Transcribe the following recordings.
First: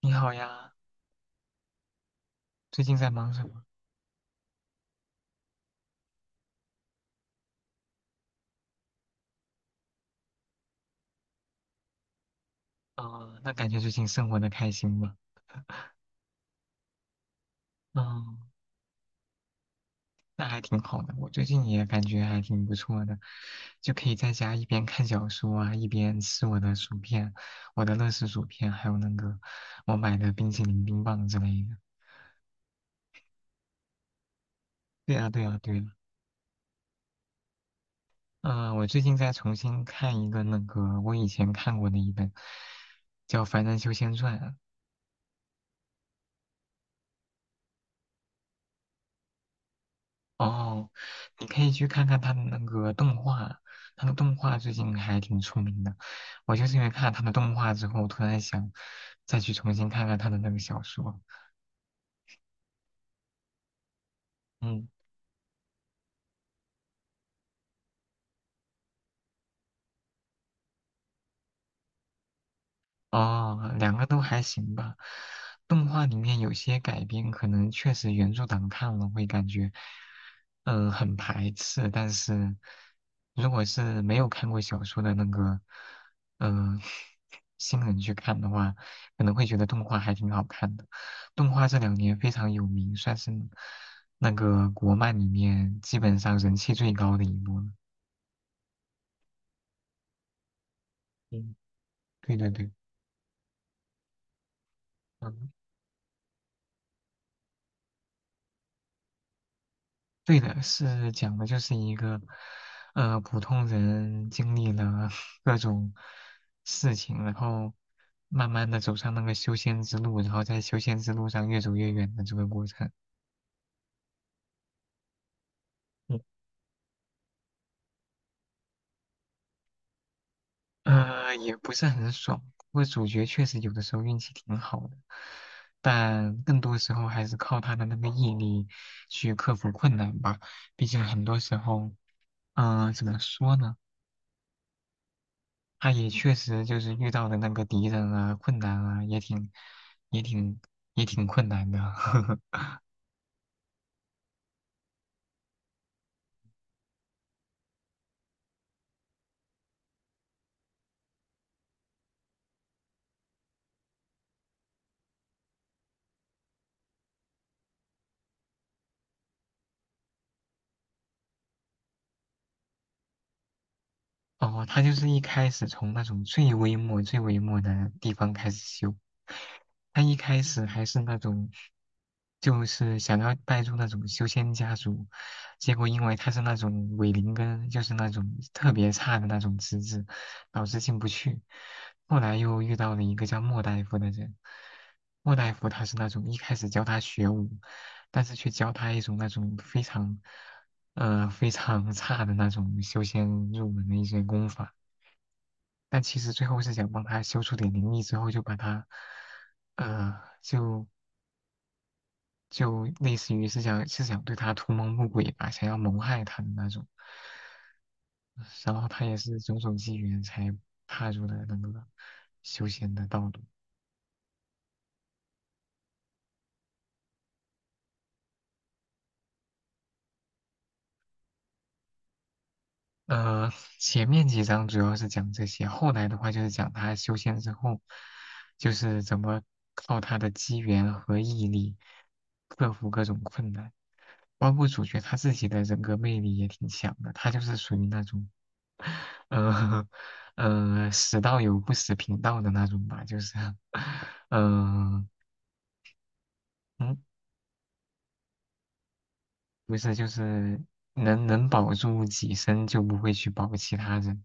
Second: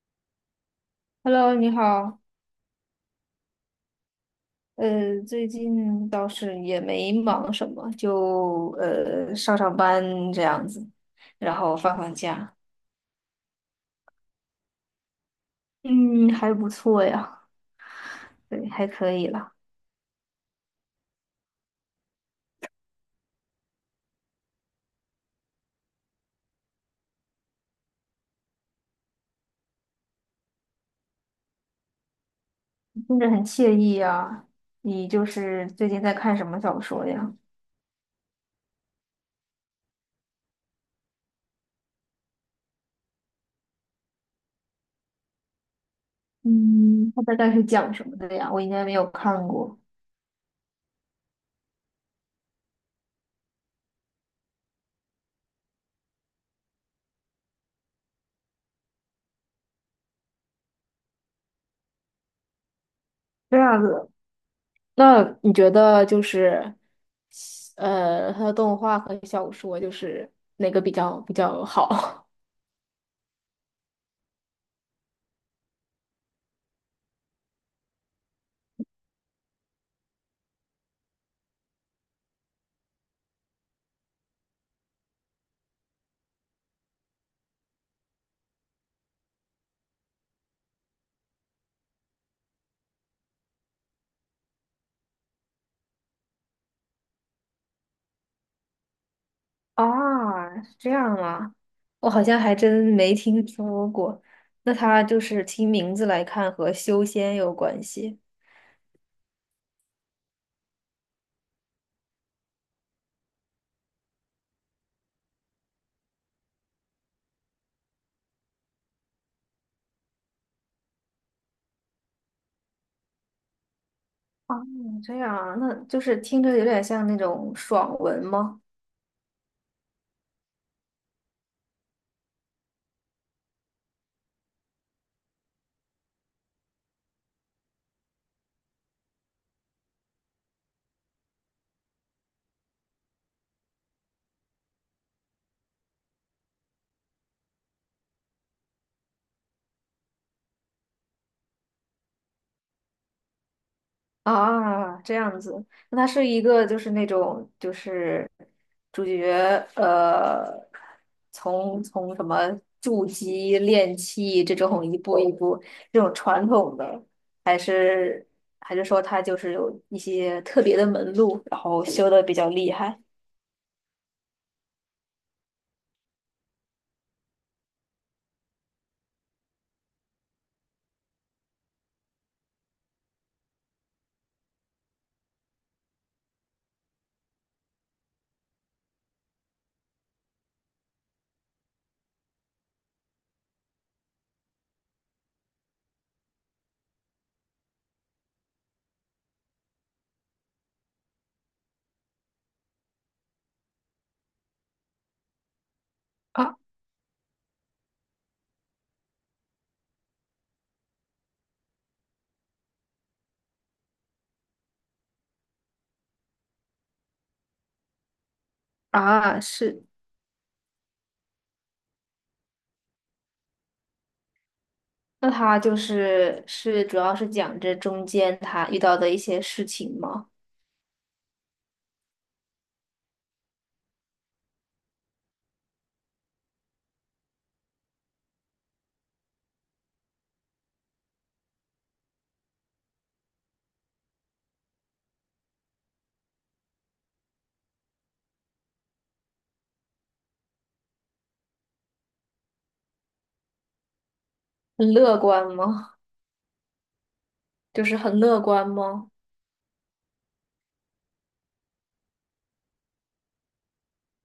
你好呀，Hello，你好。最近在忙什么？最近倒是也没忙什么，就上班这样子，然后放假。啊、那感觉最近生活的开心吗？嗯，还不错呀，嗯，对，还可以啦。那还挺好的。我最近也感觉还挺不错的，就可以在家一边看小说啊，一边吃我的薯片，我的乐事薯片，还有那个我买的冰淇淋、冰棒之类的。听着很惬意呀。你对就啊，对啊，是对啊。最近在看什么小说呀？嗯、我最近在重新看一个那个我以前看过的一本，叫《凡人修仙传》，嗯，它大概是讲什么的呀？我应该没有看过。哦，你可以去看看他的那个动画，他的动画最近还挺出名的。我就是因为看了他的动画之后，突然想再去重新看看他的那个小说。这样子。嗯。那你觉得就是它的动画和小说就是哪个比较好？哦，两个都还行吧。动画里面有些改编，可能确实原著党看了会感觉，很排斥。但是如果是没有看过小说的那个，嗯、新人去看的话，可能会觉得动画还挺好看的。动画这两年非常有名，算是那个国漫里面基本上人气最高的一部了。啊，是这样嗯，吗？我好对像对还对，真没听说过。那它就是嗯。听名字来看和修仙有关系。对的，是讲的就是一个，普通人经历了 各种事情，然后慢慢的走上那个修仙之路，然后在修仙之路上越走越远的这个过程。啊？这样啊，那就是嗯，听着有点像那种爽文吗？也不是很爽，不过主角确实有的时候运气挺好的，但更多时候还是靠他的那个毅力去克服困难吧。毕竟很多时候，怎么说呢？他也确实就是遇到的那个敌人啊，困难啊，也挺也挺也挺困难的。啊，这样子，那他是一个就是那种就是主角呃，从什么筑基练气，这种一步一步，这种传统的，还是，还是说他就是有一些特别的门路，然后修的比较厉害。哦，他就是一开始从那种最微末、最微末的地方开始修。他一开始还是那种，就是想要带入那种修仙家族，结果因为他是那种伪灵根，就是那种特别差的那种资质，导致进不去。后来又遇到了一个叫莫大夫的人，莫大夫他是那种一开始教他学武，但是却教他一种那种非常。非常 差的那种修仙入门的一些功法，但其实最啊，后是想帮他修出点灵力之后，就把他，呃，就类似于是想是想对他图谋不轨吧，想要谋害他的那种，然后他也是啊，种种是。机缘才踏入了那个修仙的道路。那他就是是主要是讲这中间他遇到的一些事情吗？呃，前面几章主要是讲这些，后来的话就是讲他修仙之后，就是怎么靠他的机缘和毅力克服各种困难，包括主角他自己的人格魅力也挺强的，他就是属于那种，呃死道友不死贫道的那种吧，就是，很嗯、乐观吗？嗯，就是很乐观吗？不是，就是能保住己身就不会去保其他人，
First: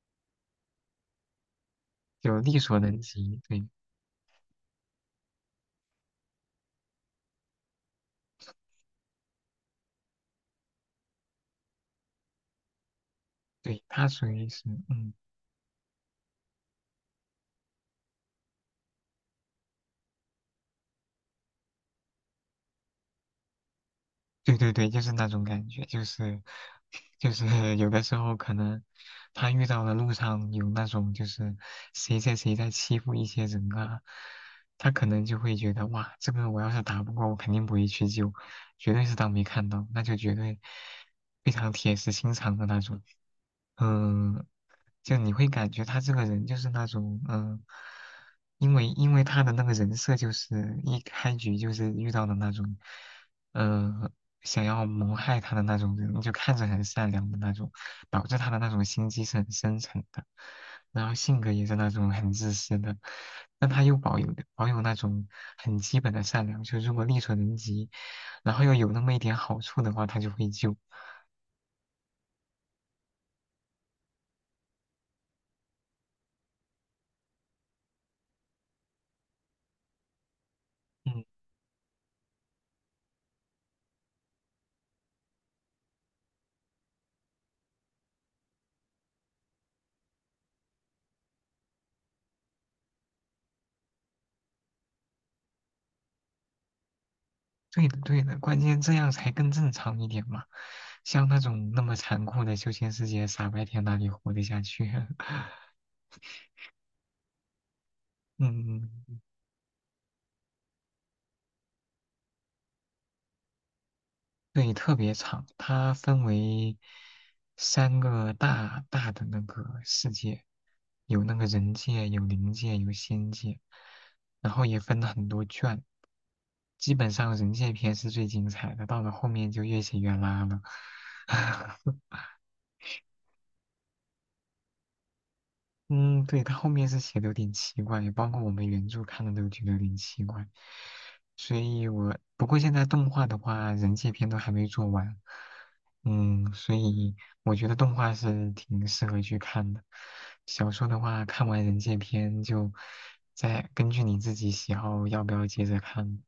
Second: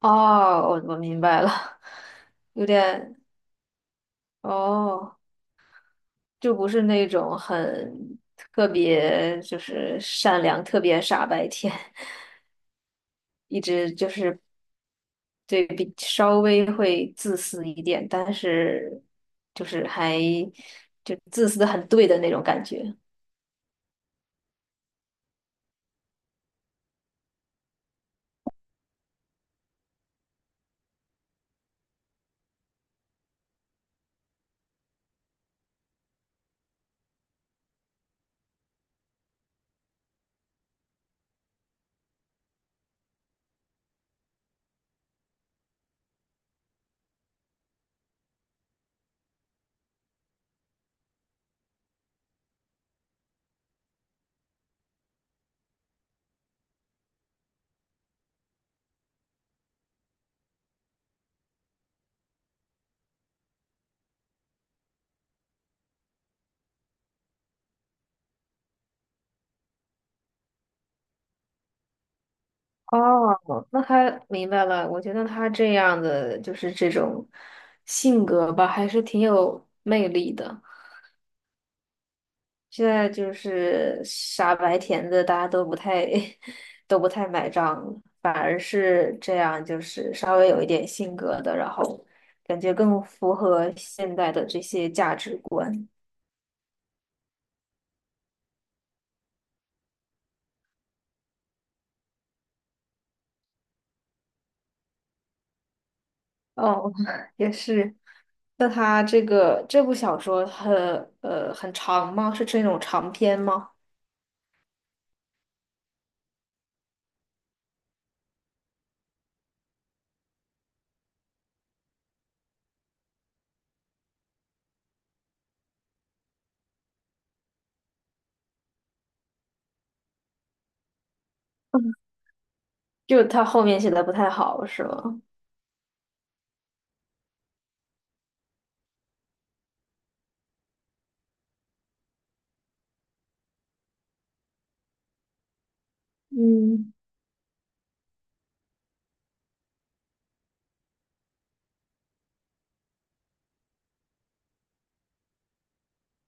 哦，我明白了。就力有所能点，及，对。哦，就不是那种很特别，就是善良、特别傻白甜，一对，直它就属是于是，嗯。对比稍微会自私一点，但是就是还，就自私的很对的那种感觉。对对对，就是那种感觉，就是有的时候可能他遇到的路上有那种就是谁在欺负一些人啊，他可能就会觉得哇，这个我要是打不过，我肯定不会去救，绝对是当没看到，那就绝对非常铁石心肠的那种。嗯，就你会感觉他这个人就是那种嗯，因为他的那个人设就是一开局就是遇到的那种。呃想要谋害他的那种人，就看着很善良的那种，导致他的那种心机是很深沉的，然后性格也是那种很自私的，但他又保有那种很基本的善良，就如果力所能及，然后又有那么一点好处的话，他就会救。哦，那他明白了。我觉得他这样的就是这种性格吧，还是挺有魅力的。嗯，现在就是傻白甜的，大家都不太 都不太买账了，反而是这样，就是稍微有一点性格的，然后感觉更符合现在的这些价值观。对的对的，关键这样才更正常一点嘛，像那种那么残酷的修仙世界，傻白甜哪里活得下去啊？哦，也是。那嗯。他嗯这个这部小说很，很长吗？是这种长篇吗？对，特别长，它分为三个大大的那个世界，有那个人界，有灵界，有仙界，然后也分了很多卷。基本上人界篇是最精彩的，到了后面就越写越拉了。嗯，就他后面写的不太好，是吗？嗯，对，他后面是写的有点奇怪，也包括我们原著看的都觉得有点奇怪，所以我不过现在动画的话，人界篇都还没做完，嗯，所嗯，以我觉得动画是挺适合去看的。小说的话，看完人界篇就再根据你自己喜好要不要接着看。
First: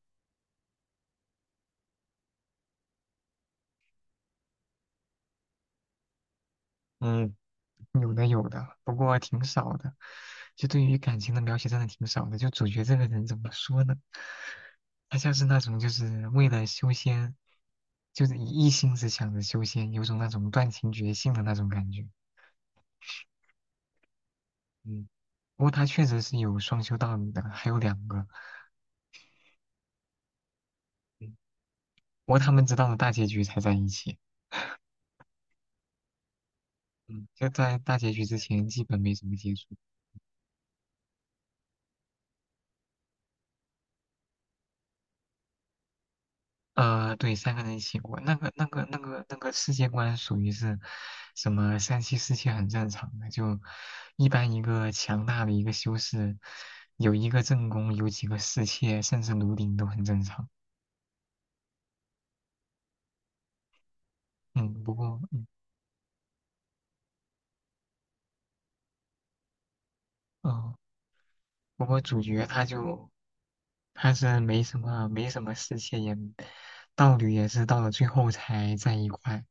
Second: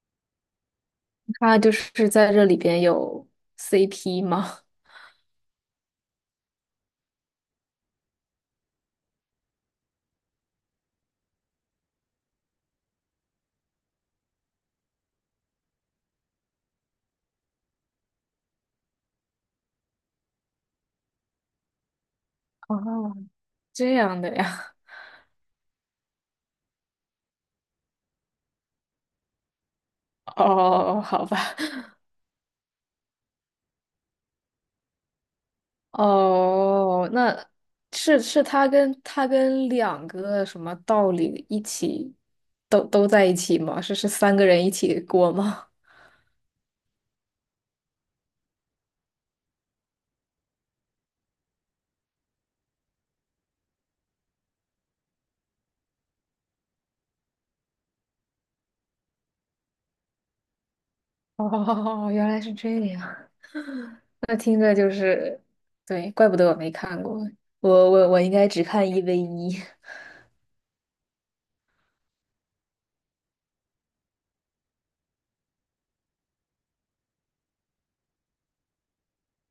他就是在这里边有 CP 吗？嗯，有的有的，不过挺少的。就对于感情的描写真的挺少的。就主角这个人怎么说呢？他像是那种就是为了修仙，就是一心只想着修仙，有种那种断情绝性的那种感觉。哦，这样的呀。嗯，不过他确实是有双修道侣的，还有两个。哦，好嗯，吧。不过他们直到了大结局才在一起。哦，嗯，那就在大结是局之是前他基跟本没怎他么接跟触。两个什么道理一起，都在一起吗？是是三个人一起过吗？对，三个人一起过，那个世界观属于是什么三妻四妾很正常的，就一般一个强大的一个修士，有一个正宫，有几个侍妾，甚至奴婢都很正常。哦，原来是这样。那听嗯，着就不过，是，嗯，对，怪不得我没看过，我应该只看一 v 一。 哦，不过主角他就他是没什么侍妾也，道侣也是到了最后才在一块，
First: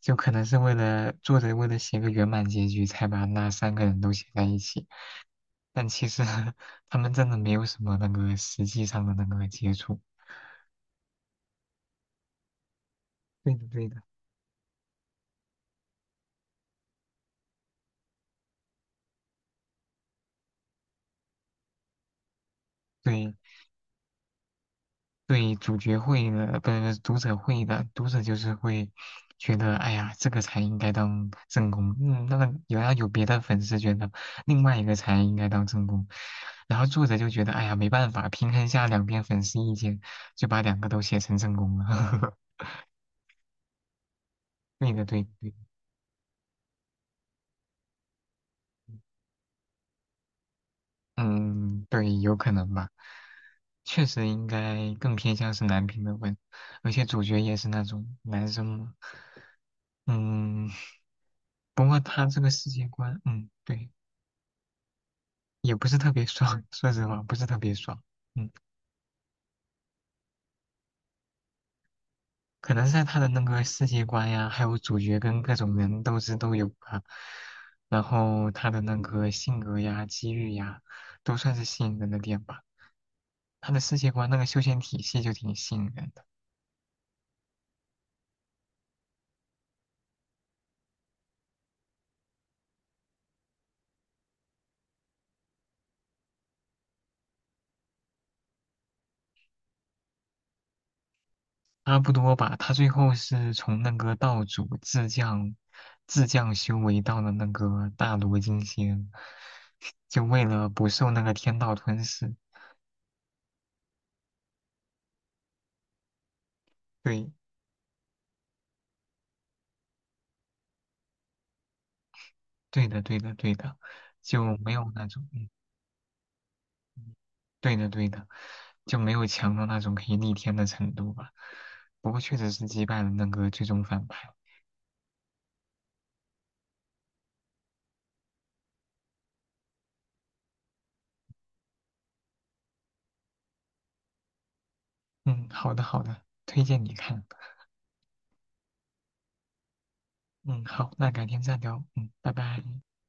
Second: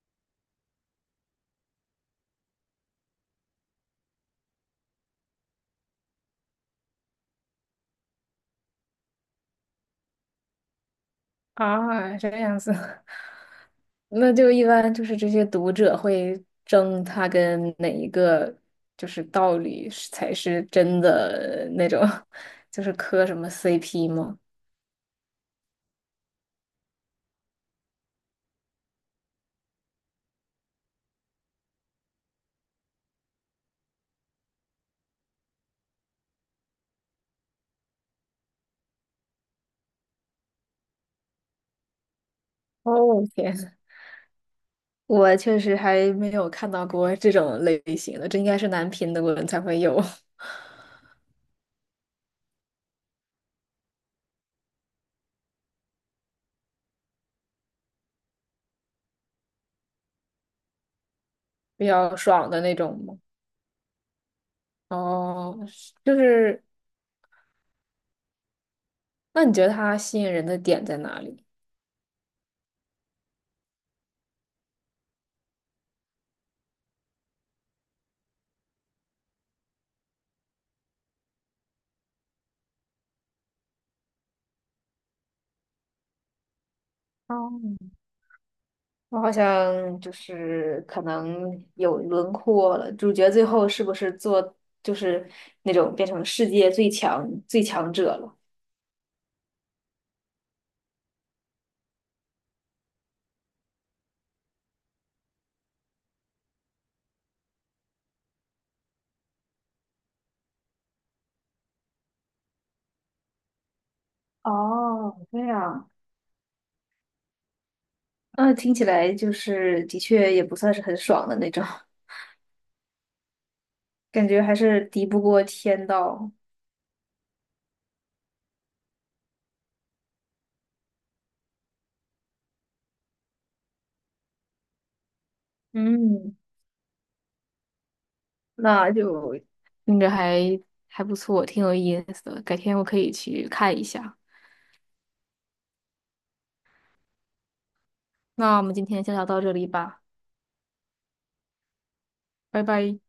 就可能是为了作者为了写个圆满结局，才把那三个人都写在一起。但其实 他们真的没有什么那个实际上的那个接触。啊，这样子。对的，对的，那就一般就是这些读者会争他跟哪一个就是道理是才是真的那种，就是磕对什么 CP 吗？对，主角会的，不是读者会的，读者就是会觉得，哎呀，这个才应该当正宫，嗯，那个有别的粉丝觉得另外一个才应该当正宫，然后作者就觉得，哎呀，没办法，平衡下两边粉丝意见，就把两个都写成正宫了。哦，天，对的，对的我对的确实还没有看到过这种类型的，这应该是男频的文才会有。 嗯，对，有可能吧。确实应该更偏向是男频的文，而且主角也是那种男生嘛。嗯，不比过较他这个爽的世那界种吗？观，嗯，对，哦，也不是是特就别爽，是，说实话，不是特别爽。嗯，那你觉得他吸引人的点在哪里？可能是在他的那个世界观呀，还有主角跟各种人斗智都有啊，然后他的那个性格呀、机遇呀，都算是吸引人的点吧。他的世界观那个修仙体系就挺吸引人。的。哦，我好像就是可能有轮廓了，主角最后是不是做，就是那种变成世界最强，最强者了？差不多吧，他最后是从那个道主自降修为到了那个大罗金仙，就为了不受那个天道吞噬。哦，这样，对，那听起来就是的确也不算是很爽的那种，对的，对的，对的，感觉还就没是有那敌不种，过嗯，天道。对的，对的，就没有强到那种可以逆天的程度吧。不过确实是击败了那个最终反派。嗯，那就听着还，还不错，挺有意思的，改天我可以去看一下。嗯，好的，好的，推荐你看。那我们今天先聊到这里吧，嗯，好，那改天再聊。嗯，拜拜。拜拜。